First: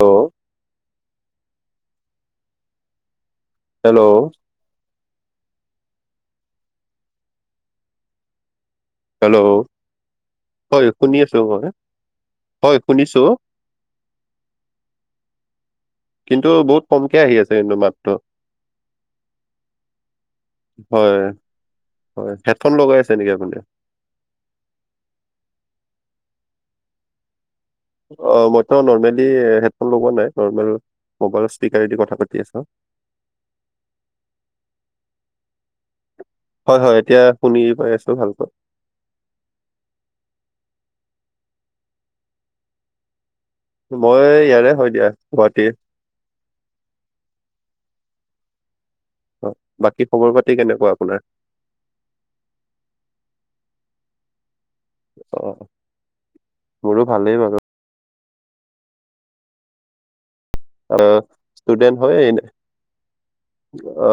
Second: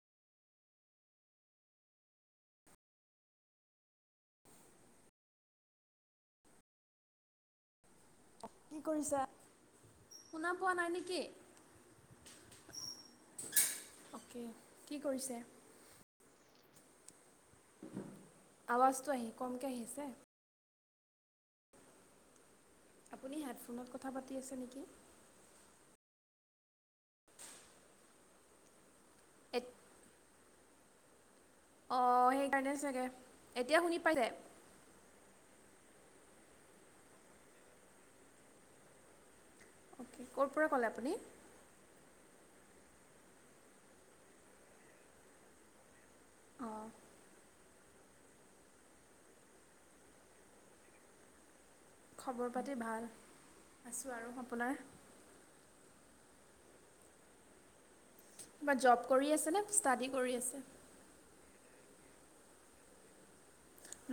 Hello hello. কি কৰিছা? Hello শুনা পোৱা হয় নাই শুনি নেকি? আছো হয়। হয় শুনিছো। অ' কে, কি কৰিছে? কিন্তু বহুত কমকে আহি আছে কিন্তু মাতটো। আৱাজটো আহি কমকৈ আহিছে? হয়। হয়, হেডফণ লগাই আছে নেকি আপুনি হেডফোনত কথা পাতি আছে নেকি? অ' মইতো নৰ্মেলি হেডফোন লগোৱা নাই নৰ্মেল মবাইলৰ স্পিকাৰএদি কথা অঁ পাতি আছোঁ। সেইকাৰণে চাগে, এতিয়া শুনি পাইছে? হয়, হয় এতিয়া শুনি পাই আছো ভালকৈ। ক'ৰ পৰা ক'লে আপুনি? মই ইয়াৰে হয় দিয়া গুৱাহাটীৰ। অঁ, বাকী খবৰ পাতি কেনেকুৱা আপোনাৰ? খবৰ পাতি ভাল আছোঁ আৰু আপোনাৰ? অ', মোৰো ভালেই বাৰু। কিবা জব কৰি আছেনে ষ্টাডি কৰি আছে? অ', ষ্টুডেন্ট হয় এনে,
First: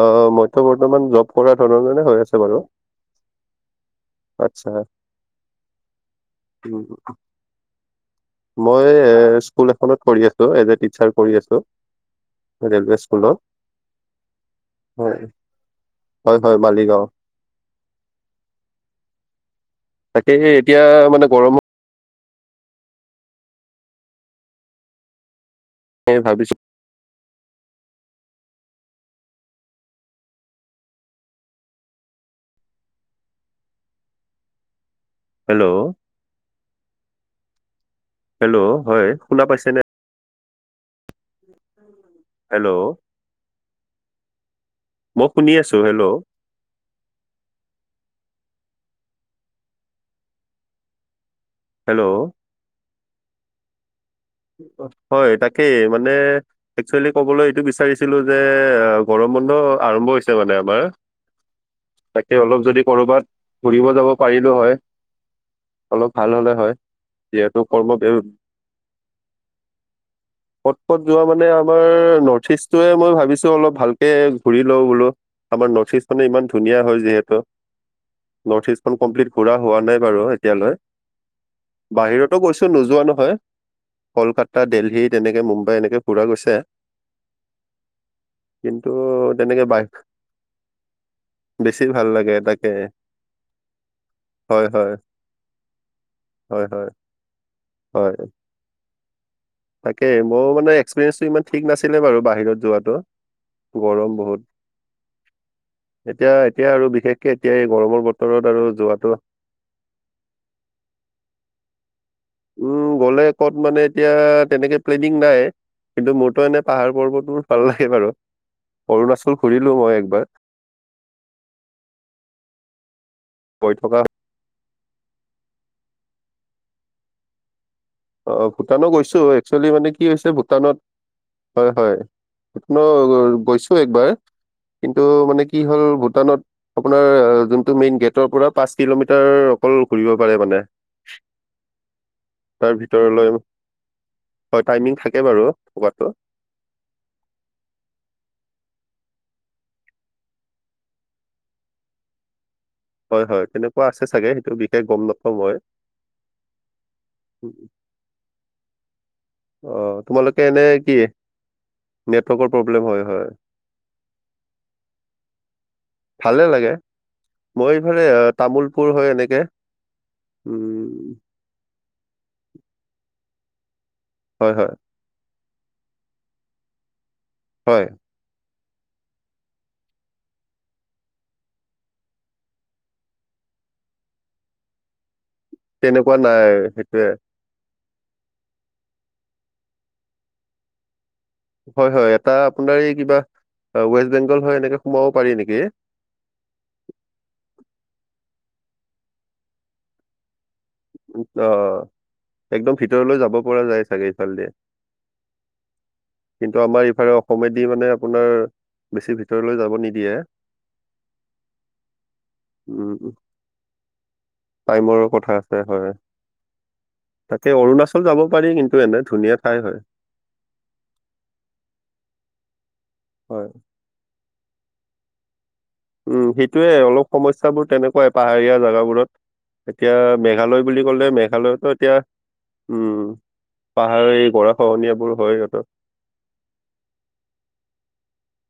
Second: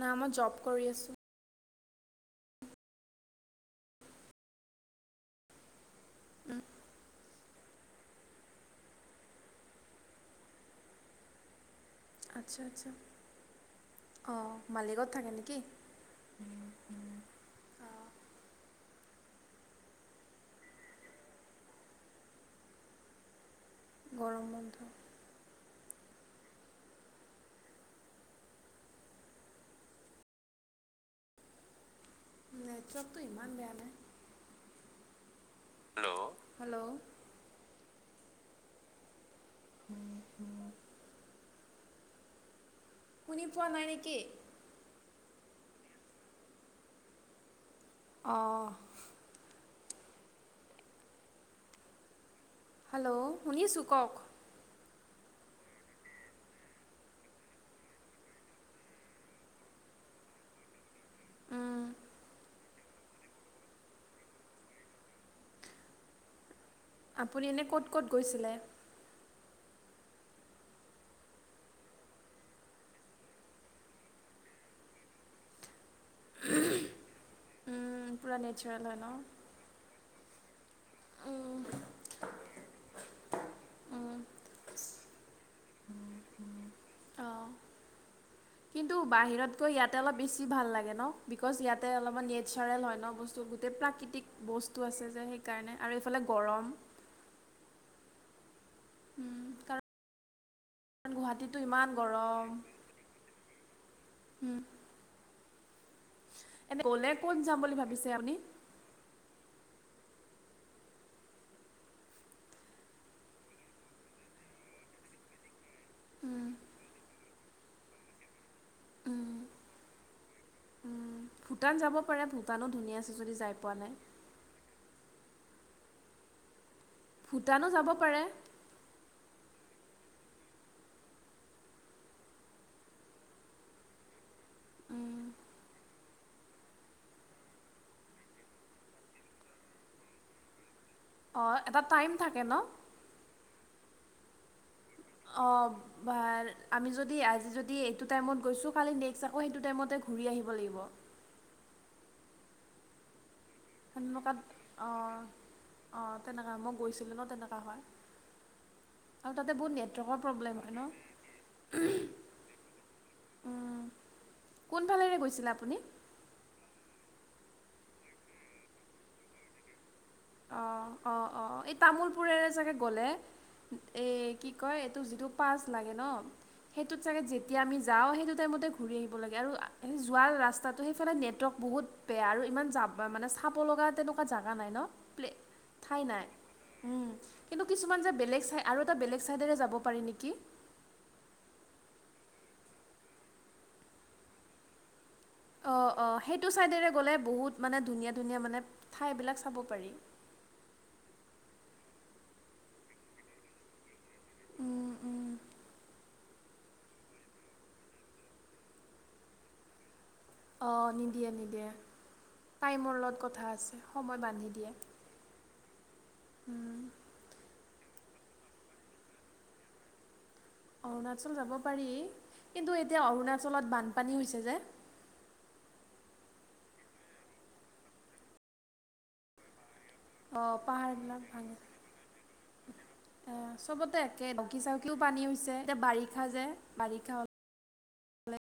না মই জব মইতো কৰি বৰ্তমান আছোঁ। জব কৰা ধৰণনে হৈ আছে বাৰু আটচ্ছা। উম। মই স্কুল এখনত কৰি আছো এজ এ টিচাৰ কৰি আছো। আচ্ছা-আচ্ছা ৰেলৱে স্কুলত। অ', মালিগাঁৱত হয় থাকে নেকি? হয়, হয় মালিগাঁও। তাকে সে এতিয়া মানে গৰম গৰম বন্ধ। ভাবিছো নেটৱৰ্ক টো ইমান বেয়া নে? হেল্ল'? হেল্ল'। হেল্ল'? হেল্ল' হয় শুনা পাইছে ন [inaudible] হেল্ল' শুনি পোৱা নাই নেকি মই শুনি আছো হেল্ল' অঁ হেল্ল' হেল্ল' শুনিছোঁ কওক হয় তাকে মানে একচুৱেলি ক'বলৈ এইটো বিচাৰিছিলোঁ যে গৰম বন্ধ আৰম্ভ হৈছে মানে আমাৰ তাকে অলপ যদি কৰ'বাত ঘুৰিব যাব পাৰিলো হয় অলপ ভাল হ'লে হয় আপুনি যিহেতু এনেই ক'ত কৰ্ম ক'ত গৈছিলে কট পট যোৱা মানে আমাৰ নৰ্থ ইষ্টোৱে মই ভাবিছো অলপ ভালকে ঘূৰি লওঁ বোলো আমাৰ নৰ্থ ইষ্ট মানে ইমান ধুনীয়া হয় যিহেতু পূৰা নৰ্থ নেচাৰেল ইষ্টখন হয় ন কমপ্লিট ঘুৰা হোৱা নাই বাৰু এতিয়ালৈ উম, বাহিৰতো গৈছো নোযোৱা নহয় উম, কলকাতা দেল্হি তেনেকে মুম্বাই এনেকৈ ফুৰা গৈছে অঁ কিন্তু বাহিৰত তেনেকে গৈ বাই ইয়াতে অলপ বেছি ভাল লাগে ন বিকজ বেছি ইয়াতে ভাল অলপমান লাগে তাকে নেচাৰেল হয় ন বস্তু চ' গোটেই প্ৰাকৃতিক হয় বস্তু হয় আছে যে সেইকাৰণে আৰু এইফালে হয় গৰম হয় হয় উম কাৰণ তাকে মোৰ মানে এক্সপিৰিয়েন্ঞ্চটো ইমান গুৱাহাটীতো ঠিক নাছিলে বাৰু গৰম বাহিৰত যোৱাাতো গৰম বহুত উম, এতিয়া এতিয়া এনে আৰু গ'লে বিশেষকে ক'ত যাম এতিয়া এই বুলি গৰমৰ ভাবিছে আপুনি বতৰত আৰু যোৱাাতটো উম গ'লে ক'ত মানে এতিয়া তেনেকে প্লেনিং নাই কিন্তু মোৰতো উম, এনে পাহাৰ পৰ্বত মোৰ ভাল লাগে বাৰু উম, অৰুণাচল ঘূৰিলো মই একবাৰ উম, ভূটান যাব পাৰে ভূটানো ধুনীয়া আছে যদি যাই গৈ পোৱা নাই থকা ভূটানো যাব পাৰে ভূটানত গৈছো এক্চুৱেলি মানে কি হৈছে ভূটানত হয় হয় আপোনো গৈছো একবাৰ কিন্তু উম, মানে কি হ'ল ভূটানত আপোনাৰ যোনটো মেইন গেটৰ পৰা পাঁচ কিলোমিটাৰ অকল ঘূৰিব পাৰে মানে অ এটা টাইম থাকে ন তাৰ ভিতৰলৈ হয় টাইমিং থাকে বাৰু অঁ পকটো বা- আমি যদি আজি যদি এইটো টাইমত গৈছোঁ খালি নেক্সট আকৌ সেইটো টাইমতে ঘূৰি আহিব লাগিব হয় হয় তেনেকুৱা আছে চাগে সেইটো সনেকুৱাত বিশেষ গম অঁ নাপাওঁ মই। অঁ তেনেকুৱা হয় মই গৈছিলোঁ ন তেনেকুৱা হয় আৰু তাতে বহুত অ' নেটৱৰ্কৰ তোমালোকে প্ৰব্লেম এনে হয় ন কি নেটৱৰ্কৰ প্ৰব্লেম হয় হয় উম, কোনফালেৰে গৈছিলে আপুনি ভালে লাগে মই এইফালে তামোুলপুৰ হয় এনেকে অ অ উম অ এই তামোুলপুৰৰে চাগে গ'লে এই কি হয় হয় কয় যিটো পা লে ন সেইটোত চাগ যেতিয়া আমি হয় যাওঁ সেইটো াইম ঘূৰি আহিব লাগে আৰু এ যোৱা ৰাস্তাটো সেইফালে নেটৱৰ্ক বহুত বেয়া আৰু ইমান জাম মানে চাব লগা তেনেকুৱা জোগা নাই ন প্লে ঠাই তেনেকুৱা নাই সেইটোৱে কিন্তু কিছুমান যে বেলেগ চাই আৰু এটা বেলেগ ছাইডেৰে যাব পাৰি নেকি হয় হয় এটা আপোনাৰ এই কিবা ৱেষ্ট বেংগল হয় এনেকে সোমাব পাৰি নেকি অঁ অঁ সেইটো ছাইডেৰে গ'লে বহুত মানে ধুনীয়া ধুনীয়া মানে ঠাইবিলাক চাব পাৰি অ একদম ভিতৰলৈ যাব পৰা যায় চাগে এইফালে দিয়ে [inaudible] কিন্তু আমাৰ ইফালে অসমেদি মানে আপোনাৰ বেছি ভিতৰলৈ যাব নিদিয়ে অঁ নিদিয়ে নিদিয়ে উম টাইমৰ লগত কথা আছে সময় বান্ধি দিয়ে হয় হয় তাকে অৰুণাচল যাব পাৰি কিন্তু এনে ধুনীয়া ঠাই হয় অৰুণাচল যাব পাৰি কিন্তু এতিয়া হয় অৰুণাচলত বানপানী হৈছে যে উম সেইটোয়ে অলপ সমস্যাাবোৰ তেনেকুৱাই পাহাৰীয়া জোগাবোৰত এতিয়া মেঘালয় বুলি ক'লে পাহাৰবিলাক ভাঙি মেঘালয়তো এতিয়া উম অ চবতে পাহাৰী একে কি চাহকিও গৰাখহনীয়াবোৰ পানী হয় হৈছে সিহঁতৰ এতিয়া বাৰিষা যে বাৰিষা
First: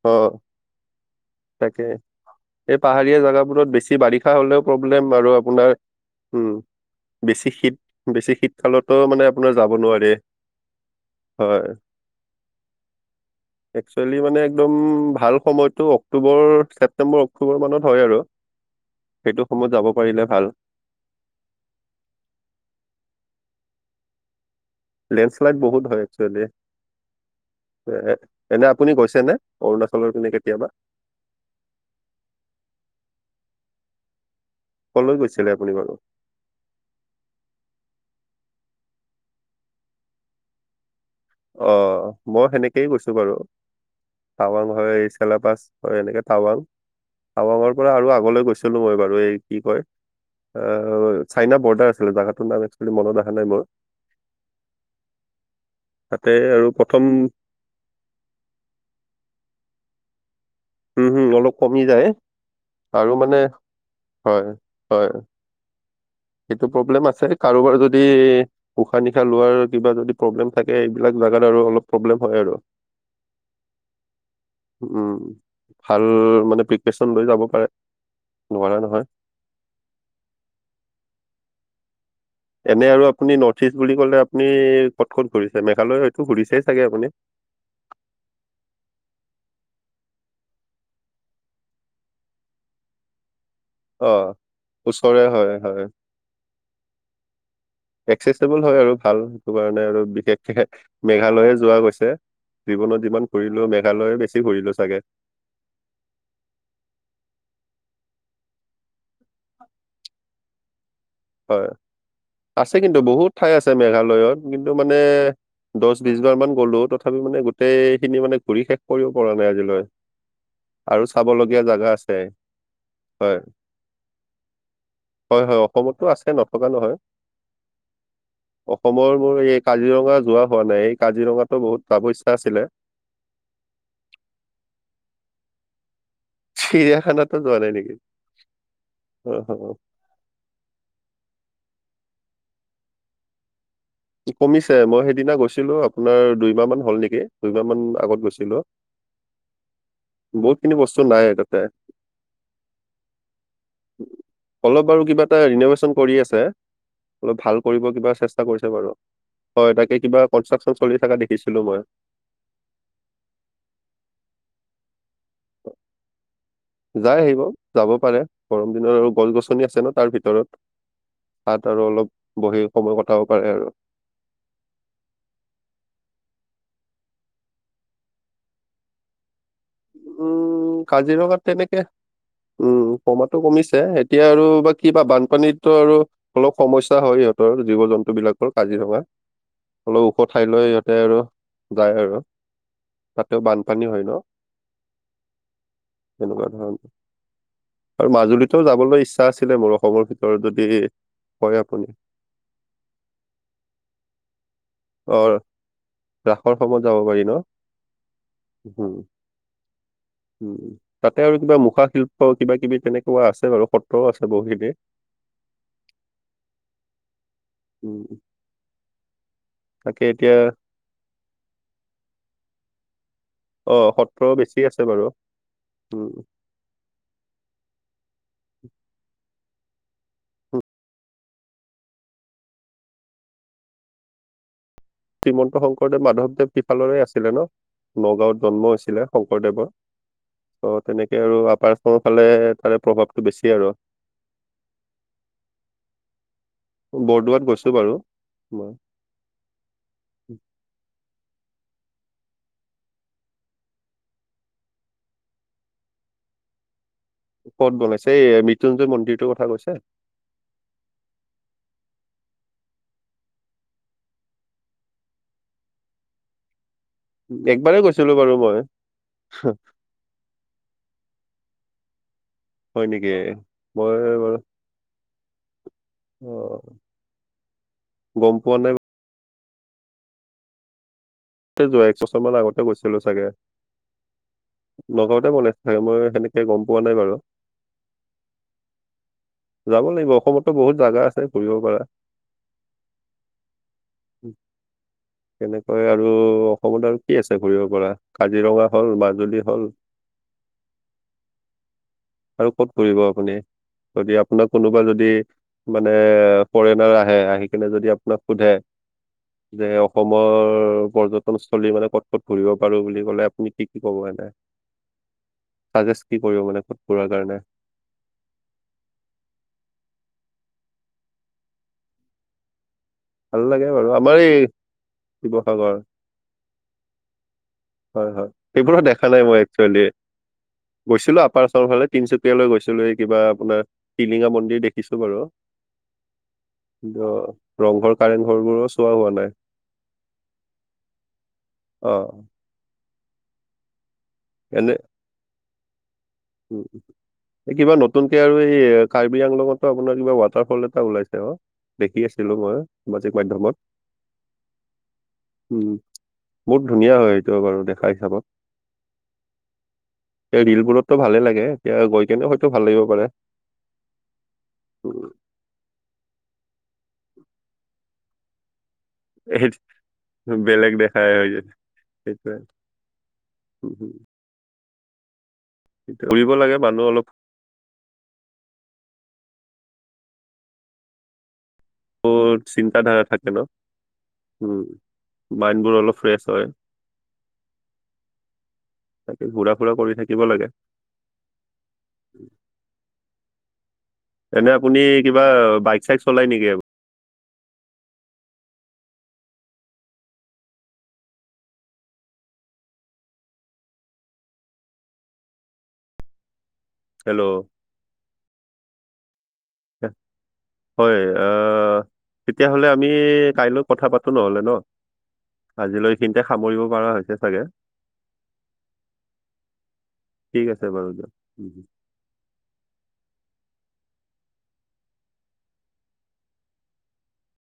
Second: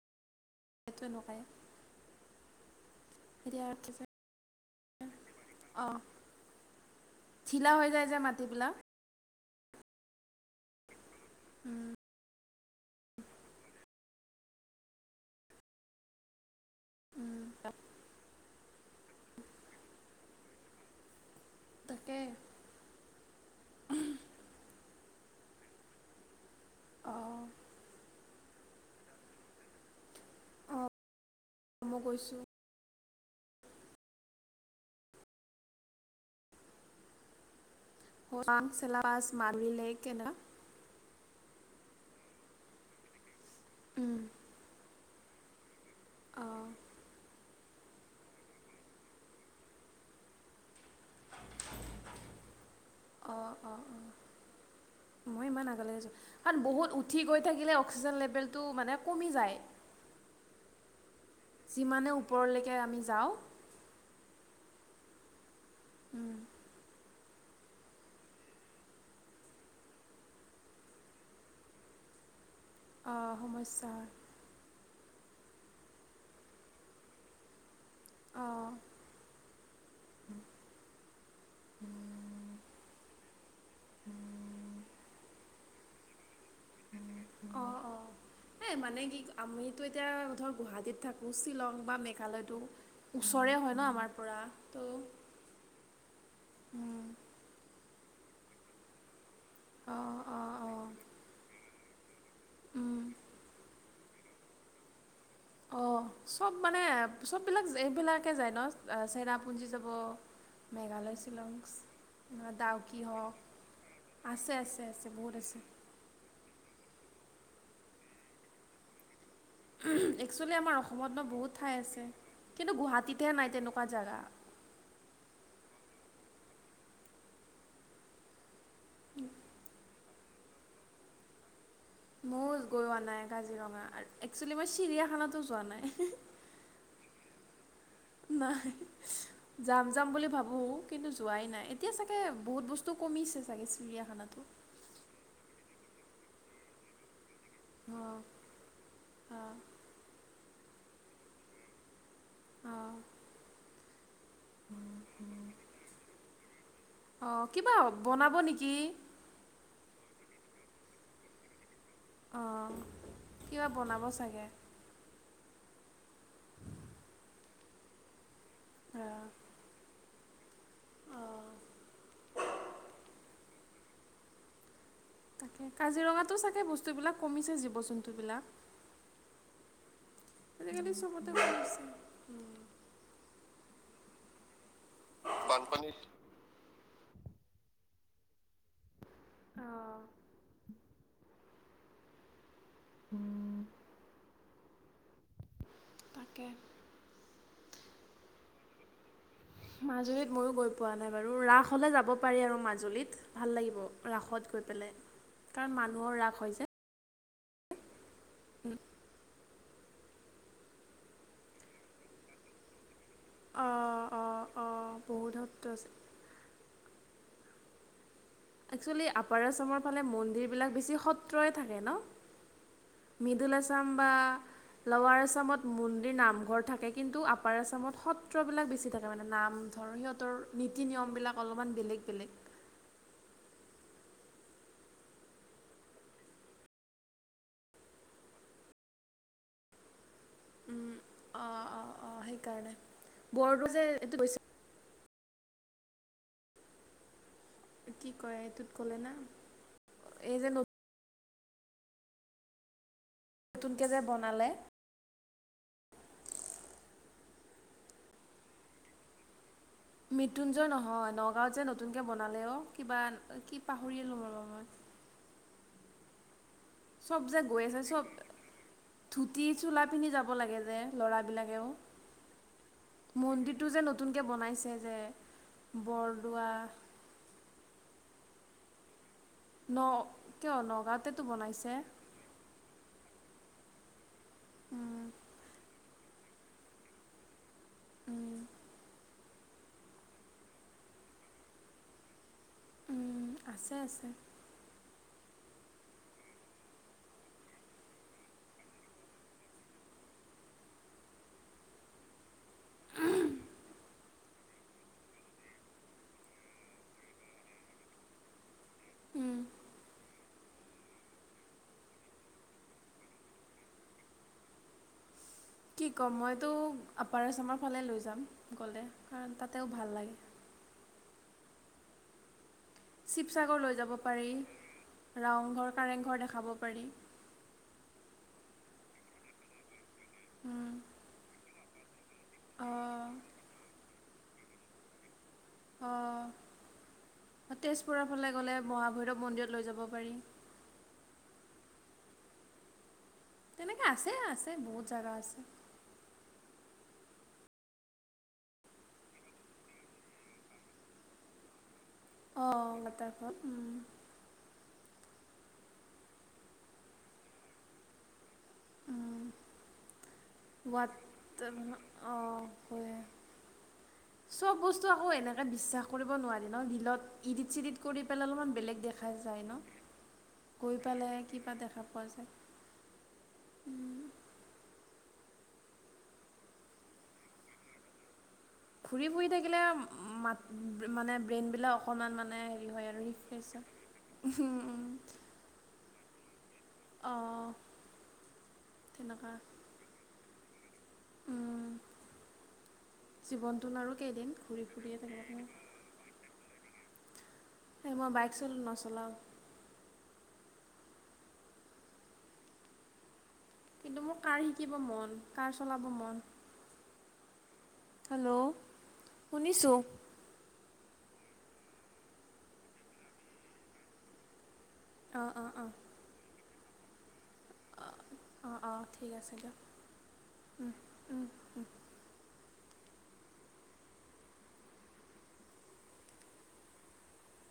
অ তলকায় তাকে এই পাহাৰীয়া জোগাবোৰত বেছি বাৰিষা হলেও প্ৰব্লেম আৰু আপোনাৰ অ' উম বেছি ঢিলা শীত হৈ যায় যে বেছি মাটিবিলাক শীতকালত ত মানে আপোনাৰ যাব নোৱাৰে হয় একচুৱেলি মানে একদম ভাল সময়তটো অক্টোবৰ ছেপ্তেম্বৰ্ উ উম, খবৰ মানত হয় আৰু সেইটো সময়ত যাব পাৰিলে ভাল তাকে লেণ্ডছ্লাইড বহুত হয় এক্চেলি অঁ এনে আপুনি গৈছে নে অৰুণাচলৰ পিনে কেতিয়াবা অ' মই গৈছো কলৈ গৈছিলে আপুনি বাৰু মং চল আছ মাৰিিলেকে ন অ মই সেনেকেই গৈছো বাৰু উম, াৱং ঘৰ এই চেলা পছ হয় এনেকে টাৱাং অ' টাৱাঙৰ পৰা আৰু আগলৈ গৈছিলো মই বাৰু এই কি কয় অ চাইনা বৰ্ডাৰ আছিলে জগাতো নাম একচুৱেলি মনত অহা অ নাই মোৰ অ অ মই ইমান আগলৈে যো তাতে কাৰ আৰু বহুত প্ৰথম উঠি গৈ থাকিলে অক্সিজেন লেভেলটো মানে কমি যায় অলপ কমি যায় যিমানে ওপৰলৈকে আমি আৰু যাওঁ মানে হয় হয় উম সেইটো প্ৰব্লেম আছে কাৰোবাৰ যদি উশাহ নিশাহ লোৱাৰ কিবা যদি প্ৰব্লেম থাকে এইবিলাক জাগাত আৰু অলপ প্ৰব্লেম হয় আৰু অঁ সমস্যা উম ভাল মানে প্ৰিপেশ্যন লৈ যাব পাৰে অঁ নোৱা নহয় এনে আৰু আপুনি নৰ্থ ইষ্ট বুলি কলে আপুনি ক'ত ক'ত ঘূৰিছে মেঘালয় হয়তো ঘূৰিছেই চাগে আপুনি অঁ অঁ হেই মানে কি আমিতো এতিয়া ধৰ গুৱাহাটীত থাকো শ্বিলং বা মেঘালয়তটো ওচৰে হয় অ ওচৰে হয় হয় উম, এক্সেচবল হয় আৰু ভাল স কাৰণ আৰু অঁ অঁ বিশেষকে অঁ মেঘালয়ে যোৱা গৈছে জীৱনত উম, যিমান কৰিূৰিলো মেঘালয় বেছি ঘূৰিলোঁ চাগে অ চব মানে চববিলাক এইবিলাকে যায় ন চেৰাপুঞ্জি যাব মেঘালয় শ্বিলং হয় আছে কিন্তু ডাউকি বহুত হওক ঠাই আছে মেঘালয়ত আছে কিন্তু আছে মানে আছে বহুত আছে দ বিশবাৰ মান গ'লো তথাপি মানে গোটেই খিনি মানে ঘূৰি শেষ কৰিব পৰা নাই আজি একচুৱেলি আমাৰ অসমত ন বহুত ঠাই আছে কিন্তু গুৱাহাটীতহে হয় নাই তেনেকুৱা জেগা হয় হয় অসমতটো আছে নথকা নহয় অসমৰ মোৰ এই ক কাজিৰঙা যোৱা হোৱা নাই এই কাজিৰঙাটো বহুত যাব ইচ্ছা ময়ো আছিলে গোৱা নাই কাজিৰঙা একচুৱেলি মই চিৰিয়াখানাতো যোৱা নাই চিৰিয়াখানাতো যোৱা নাই নেকি নাই অ অ। যাম যাম বুলি ভাবো, কিন্তু যোৱাই নাই এতিয়া চাগে বহুত বস্তু কমিছে চাগে চৰিয়া কমিছে মই সেইদিনা গৈছিলো আপোনাৰ দুইমাহ মান হ'ল নেকি। দুইমাহ মান আগত অঁ গৈছিলো, অঁ বহুতখিনি বস্তু নাই তাতে। অ। অলপ বাৰু কিবা এটা ৰিন'ভেচন কৰি আছে। অলপ অঁ ভাল কৰিব কিবা বনাব চেষ্টা কৰিছে নেকি বাৰু। হয় তাকে কিবা কনষ্ট্ৰাকচন চলি থাকা দেখিছিলো মই। অ কিবা বনাব চাগে। [inaudible] যাই আহিব, যাব পাৰে গৰম দিনত আৰু অঁ গছ-গছনি আছে ন তাৰ ভিতৰত। অঁ তাত আৰু অলপ বহি সময় কটাব পাৰে আৰু। তাকে, কাজিৰঙাতো চাগে বস্তুবিলাক কমিছে জীৱ-জন্তু বিলাক। উম আজিকালি চবতে কাজিৰঙাত তেনেকে কমিছে উম। কমাটো কমিছে, এতিয়া আৰু বা কিবা বানপানীটো আৰু বানপানীত অলপ সমস্যা হয় সিহঁতৰ জীৱ-জন্তু বিলাকৰ। কাজিৰঙা, অঁ অলপ ওখ ঠাইলৈ ইহঁতে আৰু যায় আৰু। তাতেও বানপানীয়ো হয় ন। তেনেকুৱা তাকে ধৰণৰ, আৰু মাজুলীটো যাবলৈ ইচ্ছা আচিলে মোৰ অসমৰ মাজুলীত ভিতৰত ময়ো যদি গৈ পোৱা নাই বাৰু কয় ৰাস আপুনি হ'লে যাব পাৰি আৰু মাজুলীত, ভাল লাগিব ৰাসত গৈ পেলাই। অ কাৰণ মানুহৰ ৰাস ৰাসৰ হয় যে। সময়ত যাব পাৰি ন? উম। উম তাতে আৰু কিবা মুখা শিল্প কিবা-কিবি তেনেকুৱা আছে বাৰু অঁ সত্ৰও আছে অঁ বহুখিনি। অঁ বহুত সত্ৰ আছে। উম। একচুৱেলি আপাৰ আছামৰ ফালে তাকে এতিয়া মন্দিৰ বিলাক বেছি সত্ৰয়ে থাকে ন? মিডল অ আছাম বা সত্ৰও বেছি আছে বাৰু লৱাৰ আছামত উম মন্দিৰ, নামঘৰ থাকে কিন্তু আপাৰ আছামত সত্ৰবিলাক বেছি থাকে মানে। নাম ধৰা সিহঁতৰ নীতি-নিয়ম বিলাক অলপমান বেলেগ বেলেগ। শ্ৰীমন্ত শংকৰদেৱ, মাধৱদেৱ সিফালৰে আছিলে ন। নগাঁওত জন্ম হৈছিলে শংকৰদেৱৰ। ত তেনেকে আৰু অঁ আপাৰ অঁ আচামৰ অঁ ফালে সেইকাৰণে তাৰে প্ৰভাৱটো বেছি আৰু। [inaudible] বৰদুৱাট গৈছোঁ। কি কয় এইটোত গলে না? এই যে নতুনকৈ যে বনালে। ক'ত বনাইছে? এই মৃত্যুঞ্জয় মন্দিৰটোৰ কথা কৈছা? মৃত্যুঞ্জয় নহয়, নগাঁৱত যে নতুনকে বনালে অ, কিবা কি পাহৰিলোঁ ৰ মই। চ'ব যে গৈ একবাৰেই আছে, চ'ব গৈছিলো বাৰু মই ধূতি-চোলা পিন্ধি যাব লাগে যে ল'ৰা বিলাকেও। হয় নেকি মন্দিৰটো যে মই নতুনকে বাৰু বনাইছে যে, অ বৰদোৱা গম পোৱা নাই ন কিয় নগাঁৱত যোৱা এক বছৰ মান আগতে গৈছিলো চাগে। উম নগাঁওতে বনাইছে চাগে মই সেনেকে গম পোৱা নাই বাৰু। উম। যাব লাগিব অসমতো বহুত জাগা আছে, ফুৰিব পাৰা। উম আছে আছে। তেনেকৈ আৰু আৰু অসমত আৰু কি আছে ঘুৰিব পৰা, কাজিৰঙা হ'ল মাজুলী হ'ল [inaudible] আৰু ক'ত পৰিব আপুনি? যদি আপোনাক কোনোবা যদি মানে ফৰেনাৰ আহে, আহি কেনে যদি আপোনাক সোধে। উম যে অসমৰ পৰ্যটনস্থলী মানে ক'ত, ক'ত ঘূৰিব পাৰো বুলি ক'লে আপুনি কি, কি ক'ব এনে? কি চাজেষ্ট ক'ম কৰিব মইতো, মানে ক'ত ঘূৰাৰ কাৰণে আপাৰআচামৰ ফালে লৈ যাম গ'লে কাৰণ তাতেও ভাল লাগে। ভাল চিৱচাগৰ লাগে লৈ বাৰু যাব আমাৰ পাৰি এই ৰাওংঘৰ, শিৱসাগৰ কাৰেংঘৰ দেখাব পাৰি। হয়, হয় সেইবোৰো দেখা নাই মই একচুৱেলি, উম গৈছিলো আপাৰআচামৰ ফালে। তিনচুকীয়ালৈ গৈছিলো এই অঁ কিবা আপোনাৰ টিলিঙা মন্দিৰ দেখিছো বাৰু। কিন্তু অ', ৰংঘৰ তেজপুৰৰ ফালে গ'লে কাৰেংঘৰবোৰো চোৱা হোৱা মহাভৈৰৱ নাই মন্দিৰত লৈ যাব পাৰি। অ'। তেনেকে আছে, আছে এনে বহুত জাগা আছে। [inaudible] এই কিবা নতুনকে আৰু হেই কাৰ্বি আংলংতো আপোনাৰ কিবা ৱাটাৰফল এটা ওলাইছে অ' দেখি আছে। ছিলোঁ মই অঁ সামাজিক ৱাটাৰফল মাধ্যমত। উম, বহুত ধুনীয়া হয় এইটো বাৰু দেখা হিচাপত। অ'। এ ৰিলবোৰতো ভালে লাগে, এতিয়া গৈ কেনে অঁ হয়তো ভাল লাগিব হয় পাৰে। চব বস্তু আকৌ এনেকে বিশ্বাস। কৰিব নোৱাৰি ন ৰিলত ইডিট চিডিট কৰি পেলাই অলপমান বেলেগ। দেখা যায় সেই ন। বেলেগ গৈ দেখাই পেলাই হৈ যায় কিবা দেখা পোৱা যায়। উম, হুম। ঘূৰিব লাগে মানুহ অলপ। ঘূৰি ফুৰি থাকিলে মাত মানে ব্ৰেইনবিলাক। অকণমান মানে হেৰি চিন্তা হয় ধাৰা আৰু [unintelligible] মাইণ্ডবোৰ অলপ ফ্ৰেছ হয়। অঁ তাকে তেনেকুৱা ঘূৰা ফুৰা কৰি থাকি। দিব লাগে। উম, জীৱনটোন আৰু কেইদিন এনে ঘুৰি আপুনি ফুৰিয়ে থাকিব কিবা লাগে। বাইক চাইক চলাই নেকি আৰু। হে, মই বাইক চোন নচলাওঁ। কিন্তু মোৰ কাৰ শিকিব মন, কাৰ চলাব মন। হেল্ল' হেল্ল' শুনিছোঁ। হয় আ, তেতিয়াহ'লে আমি কাইলৈ কথা পাতো নহ'লে ন? অঁ অঁ অঁ আজিলৈ এইখিনিতে সামৰিব পৰা হৈছে চাগে। অঁ অঁ ঠিক আছে ঠিক আছে বাৰু দিয়ক।